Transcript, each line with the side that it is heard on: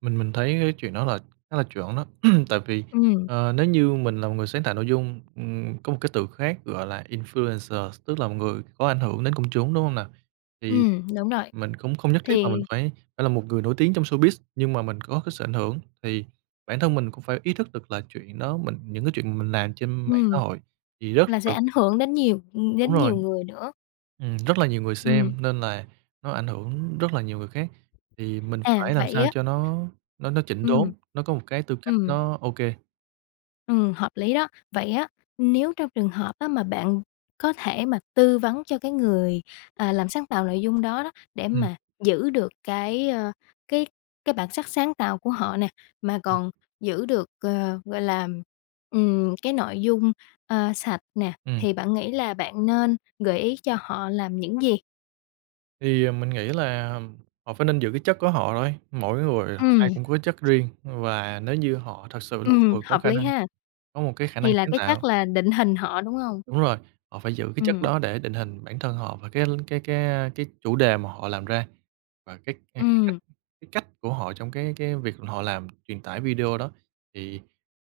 right: Mình mình thấy cái chuyện đó là khá là chuẩn đó. Tại vì,
left: Ừm.
right: ờ, nếu như mình là một người sáng tạo nội dung, ừm, có một cái từ khác gọi là influencer, tức là một người có ảnh hưởng đến công chúng, đúng hông nào? Thì
left: Ừm, đúng rồi.
right: mình cũng không nhất thiết là mình
left: Thì
right: phải phải là một người nổi tiếng trong showbiz, nhưng mà mình có cái sự ảnh hưởng, thì bản thân mình cũng phải ý thức được là chuyện đó mình những cái chuyện mình làm trên mạng xã
left: Ừm.
right: hội thì rất
left: Là sẽ
right: được
left: ảnh hưởng đến nhiều, ừm,
right: Đúng
left: đến
right: rồi,
left: nhiều người nữa.
right: ừm, rất là nhiều người
left: Ừm.
right: xem, nên là, nó ảnh hưởng rất là nhiều người khác. Thì mình
left: À,
right: phải làm
left: vậy
right: sao
left: á
right: cho nó nó nó chỉnh
left: Ừm.
right: đốn, nó có một cái tư cách
left: Ừm.
right: nó, ô kê.
left: Ừm, hợp lý đó, vậy á, nếu trong trường hợp, á, mà bạn có thể mà tư vấn cho cái người, à, làm sáng tạo nội dung đó đó, để
right: Ừm.
left: mà giữ được cái, ờ, cái cái bản sắc sáng tạo của họ nè, mà
right: Ừm.
left: còn giữ được, à, gọi là, ừm, cái nội dung, à, sạch nè,
right: Ừm
left: thì
right: [unintelligible]
left: bạn nghĩ là bạn nên gợi ý cho họ làm những gì?
right: Thì, à, mình nghĩ làm họ phải nên giữ cái chất của họ thôi, mỗi người họ, ai
left: Ừm.
right: cũng có chất riêng, và nếu như họ thật sự là một
left: Ừm,
right: người có
left: hợp
right: khả
left: lý
right: năng,
left: ha.
right: có một cái khả năng
left: Thì là
right: sáng
left: cái
right: tạo.
left: chắc là định hình họ, đúng hông?
right: Đúng rồi, họ phải giữ cái chất
left: Ừm.
right: đó để định hình bản thân họ và cái l cái cái, a, cái chủ đề mà họ làm ra, và cái cái cái cách
left: Ừm.
right: cái cách của họ trong cái cái việc họ làm truyền tải video đó, thì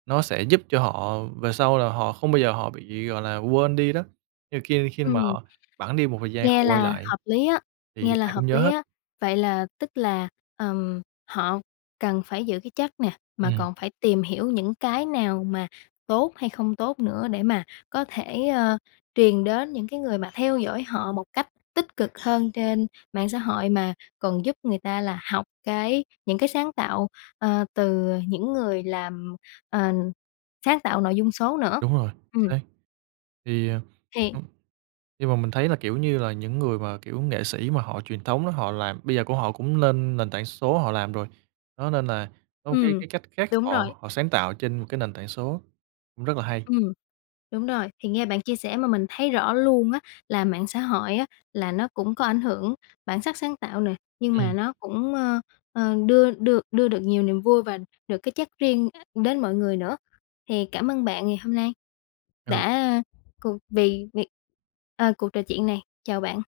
right: nó sẽ giúp cho họ về sau là họ không bao giờ họ bị, gọi là, quên đi đó. Nhưng mà ki khi mà
left: Ừm.
right: họ bẵng đi một thời gian họ
left: Nghe
right: quay
left: là
right: lại,
left: hợp lý á,
right: thì
left: nghe là
right: ai
left: hợp
right: cũng nhớ
left: lý
right: hết.
left: á. Vậy là tức là, ờm, họ cần phải giữ cái chất nè, mà
right: Ừm.
left: còn phải tìm hiểu những cái nào mà tốt hay không tốt nữa, để mà có thể, ơ, truyền đến những cái người mà theo dõi họ một cách tích cực hơn trên mạng xã hội, mà còn giúp người ta là học cái những cái sáng tạo, ờ, từ, ờ, những người làm, ờ, sáng tạo nội dung số nữa.
right: Đúng rồi,
left: Ừm.
right: xác. Thì, à,
left: Thì
right: nhưng mà, mình thấy là, kiểu như là, những người mà, kiểu, nghệ sĩ mà họ truyền thống á, họ làm bây giờ cũng họ cũng nên nền tảng số họ làm rồi. Đó, nên là, có một cái
left: Ừm,
right: cái cách khác
left: đúng rồi.
right: họ họ sáng tạo trên một cái nền tảng số, cũng rất là hay.
left: Ừm, đúng rồI, thì nghe bạn chia sẻ mà mình thấy rõ luôn á, là mạng xã hội á là nó cũng có ảnh hưởng bản sắc sáng tạo nè, nhưng mà
right: Ừm.
left: nó cũng ơ, ờ, đưa đưa đưa được nhiều niềm vui và được cái chất riêng đến mọi người nữa. Thì cảm ơn bạn ngày hôm nay,
right: Ừ.
left: đã cuộc về việc ờ, cuộc trò chuyện này. Chào bạn.